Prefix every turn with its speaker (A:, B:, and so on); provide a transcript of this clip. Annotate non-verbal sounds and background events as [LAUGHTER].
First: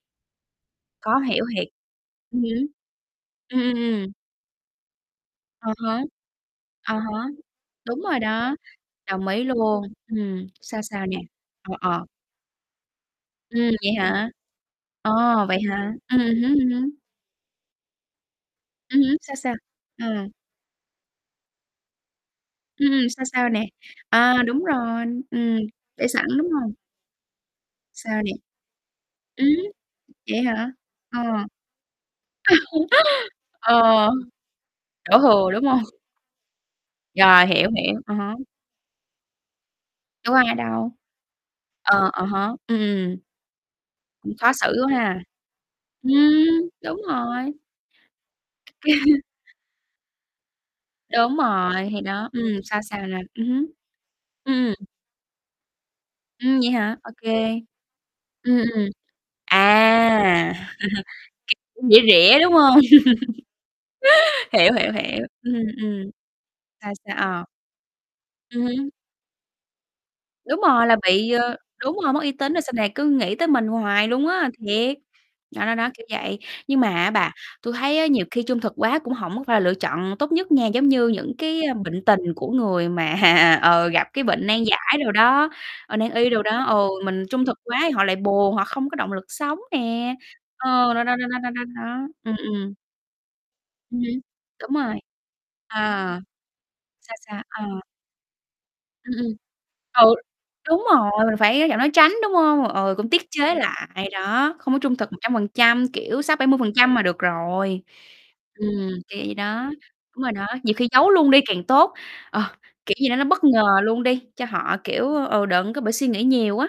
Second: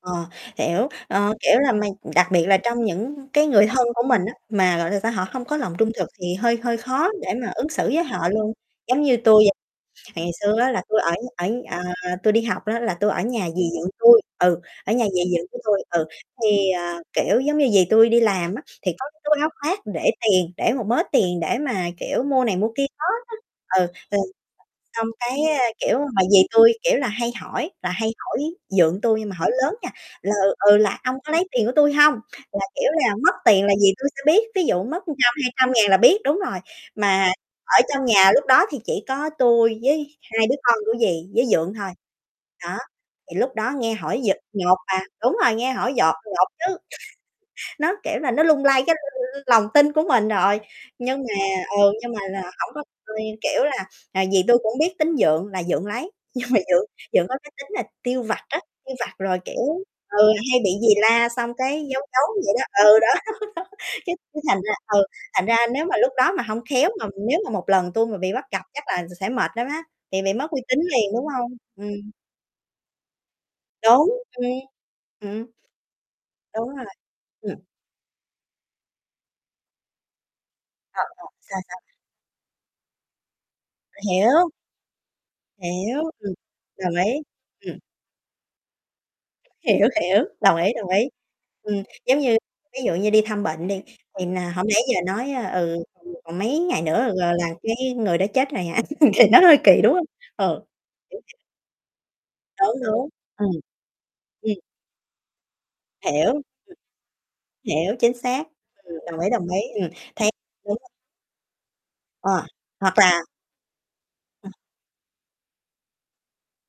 A: Ờ, hiểu,
B: Khó
A: ơ,
B: hiểu
A: kiểu
B: thiệt.
A: là, mày đặc
B: Ừm
A: biệt là
B: hứm.
A: trong những cái
B: Ừm,
A: người
B: ừm,
A: thân của
B: ừm.
A: mình á, mà, gọi là sao, họ không có
B: À
A: lòng trung
B: há.
A: thực thì hơi hơi
B: À
A: khó
B: há,
A: để mà ứng xử
B: đúng
A: với
B: rồi
A: họ luôn.
B: đó,
A: Giống như
B: đồng ý
A: tui vậy,
B: luôn,
A: ngày
B: ừm,
A: xưa á
B: sao,
A: là tui
B: sao
A: ở
B: nè? Ờ,
A: ở
B: ờ.
A: ờ, tui đi học á là tui ở nhà dì
B: Ừm,
A: dượng
B: vậy
A: tui,
B: hả?
A: ừ, ở nhà
B: Ồ,
A: dì dượng
B: vậy
A: của tui,
B: hả?
A: ừ,
B: Ừm, ừm hứm,
A: thì,
B: ừm hứm.
A: ờ, kiểu, giống như dì tui đi làm á, thì
B: Ừm
A: có
B: hứm,
A: cái
B: sao,
A: túi áo
B: sao?
A: khoác để
B: Ừ.
A: tiền, để một mớ tiền để mà, kiểu, mua này mua kia
B: Ừm,
A: đó
B: ừm, sao,
A: đó.
B: sao nè?
A: Ừ, rồi
B: À, đúng rồi,
A: xong cái,
B: ừm,
A: a, kiểu,
B: để
A: mà
B: sẵn,
A: dì
B: đúng hông?
A: tui, kiểu là, hay hỏi là hay
B: Sao nè?
A: hỏi dượng tui nhưng mà
B: Ừm,
A: hỏi lớn nha, là,
B: vậy
A: ừ,
B: hả?
A: ừ, là "Ông
B: Ờ,
A: có lấy tiền của tui hông?" Là, kiểu là, mất
B: [LAUGHS]
A: tiền là dì tui
B: ờ,
A: sẽ biết, ví dụ mất
B: đổ
A: trăm, hai
B: thừa, đúng
A: trăm
B: hông?
A: ngàn là biết, đúng rồi. Mà
B: Rồi, hiểu,
A: ở
B: hiểu,
A: trong
B: à
A: nhà
B: há.
A: lúc đó thì chỉ có tui với
B: Đâu có
A: 2
B: ai
A: đứa con
B: đâu.
A: của dì với dượng thôi.
B: Ờ, ờ há,
A: Đó,
B: ừm, ừm.
A: thì lúc đó nghe hỏi
B: Cũng
A: dự
B: khó
A: nhột,
B: xử quá
A: à,
B: ha.
A: đúng rồi, nghe hỏi
B: Ừm,
A: dọt nhột chứ. [CHUCKLES]
B: đúng rồi!
A: Nó, kiểu là, nó lung lay cái l
B: [CHUCKLES]
A: l lòng tin của mình rồi. Nhưng mà,
B: Đúng rồi,
A: ừ,
B: thì
A: nhưng mà
B: đó,
A: là
B: ừm,
A: hổng
B: sao,
A: có
B: sao nè?
A: [UNINTELLIGIBLE]
B: Ừm
A: kiểu
B: hứm.
A: là là dì tui cũng
B: Ừm.
A: biết tính dượng là dượng lấy. Nhưng mà
B: Ừm, vậy
A: dượng
B: hả? Ô
A: dượng có cái
B: kê.
A: tính là tiêu vặt
B: Ừm,
A: á,
B: ừm,
A: tiêu vặt rồi, kiểu, ừ,
B: à,
A: hay bị dì la xong
B: [CHUCKLES]
A: cái
B: [UNINTELLIGIBLE] rỉa
A: giấu giấu
B: rỉa, đúng
A: vậy
B: hông?
A: đó. Ừ, đó, đó [LAUGHS] chứ cứ cái
B: [LAUGHS]
A: thành
B: Hiểu,
A: ra,
B: hiểu,
A: ừ,
B: hiểu.
A: thành ra
B: Ừm,
A: nếu mà
B: ừm,
A: lúc đó mà hông khéo
B: sao,
A: mà
B: sao?
A: nếu
B: Ờ.
A: mà một lần tui mà bị bắt
B: Ừ
A: gặp chắc
B: hứm.
A: là s sẽ mệt lắm á, thì bị mất
B: Đúng
A: uy tín
B: rồi là
A: liền, đúng
B: bị
A: hông?
B: ờ, đúng
A: Ừm.
B: rồi, mất uy tín rồi sau này cứ nghĩ tới mình hoài
A: Đúng,
B: luôn
A: ừm,
B: á, thiệt.
A: ừm.
B: Đó, đó, đó, kiểu vậy,
A: Đúng
B: nhưng
A: rồi,
B: mà á bà,
A: ừm.
B: tôi thấy á nhiều khi trung thực quá cũng hổng có phải là lựa chọn tốt nhất nha, giống
A: Rồi,
B: như
A: rồi.
B: những
A: Sao,
B: cái
A: sao?
B: bệnh tình của người mà, ờ, gặp cái bệnh
A: Hiểu.
B: nan giải đồ đó, ờ,
A: Hiểu,
B: nan y
A: ừm,
B: đồ đó, ừ,
A: đồng ý,
B: mình trung thực
A: ừm.
B: quá thì họ lại buồn, họ không có động lực sống
A: Hiểu,
B: nè,
A: hiểu, đồng ý, đồng
B: ờ, đó,
A: ý.
B: đó, đó, đó, đó,
A: Ừm,
B: đó.
A: giống như
B: Ừm, ừm.
A: ví dụ như đi thăm bệnh đi,
B: Ừm hứm.
A: thì nà hổng
B: Đúng
A: lẽ
B: rồi,
A: giờ nói, ơ,
B: ờ,
A: ừ:" [UNINTELLIGIBLE] còn mấy ngày nữa
B: sao,
A: l
B: sao?
A: là
B: Ờ.
A: cái người đó chết rồi hả?"
B: Ừm,
A: [LAUGHS] thì
B: ừm.
A: nó hơi kỳ, đúng hông?
B: Ừ,
A: Ừ.
B: đúng rồi,
A: Kiểu,
B: mình
A: kiểu
B: phải nói giảm nói tránh, đúng hông?
A: Đúng,
B: Ừ,
A: đúng,
B: cũng tiết
A: ừm.
B: chế lại. Đó,
A: Ừm.
B: không có trung thực 100%, kiểu,
A: Hiểu,
B: sáu,
A: ừm.
B: bảy mươi phần trăm là được rồi.
A: Hiểu, chính xác,
B: Ừm,
A: ừm,
B: kiểu
A: đồng ý,
B: vậy
A: đồng
B: đó,
A: ý, ừm,
B: đúng
A: thấy
B: rồi đó, nhiều
A: đúng
B: khi
A: rồi.
B: giấu luôn đi càng tốt.
A: Ờ,
B: Ờ, kiểu
A: hoặc
B: gì đó
A: là
B: nó bất ngờ luôn đi, cho
A: Ừm.
B: họ, kiểu, ừ, đừng có bị suy nghĩ nhiều á.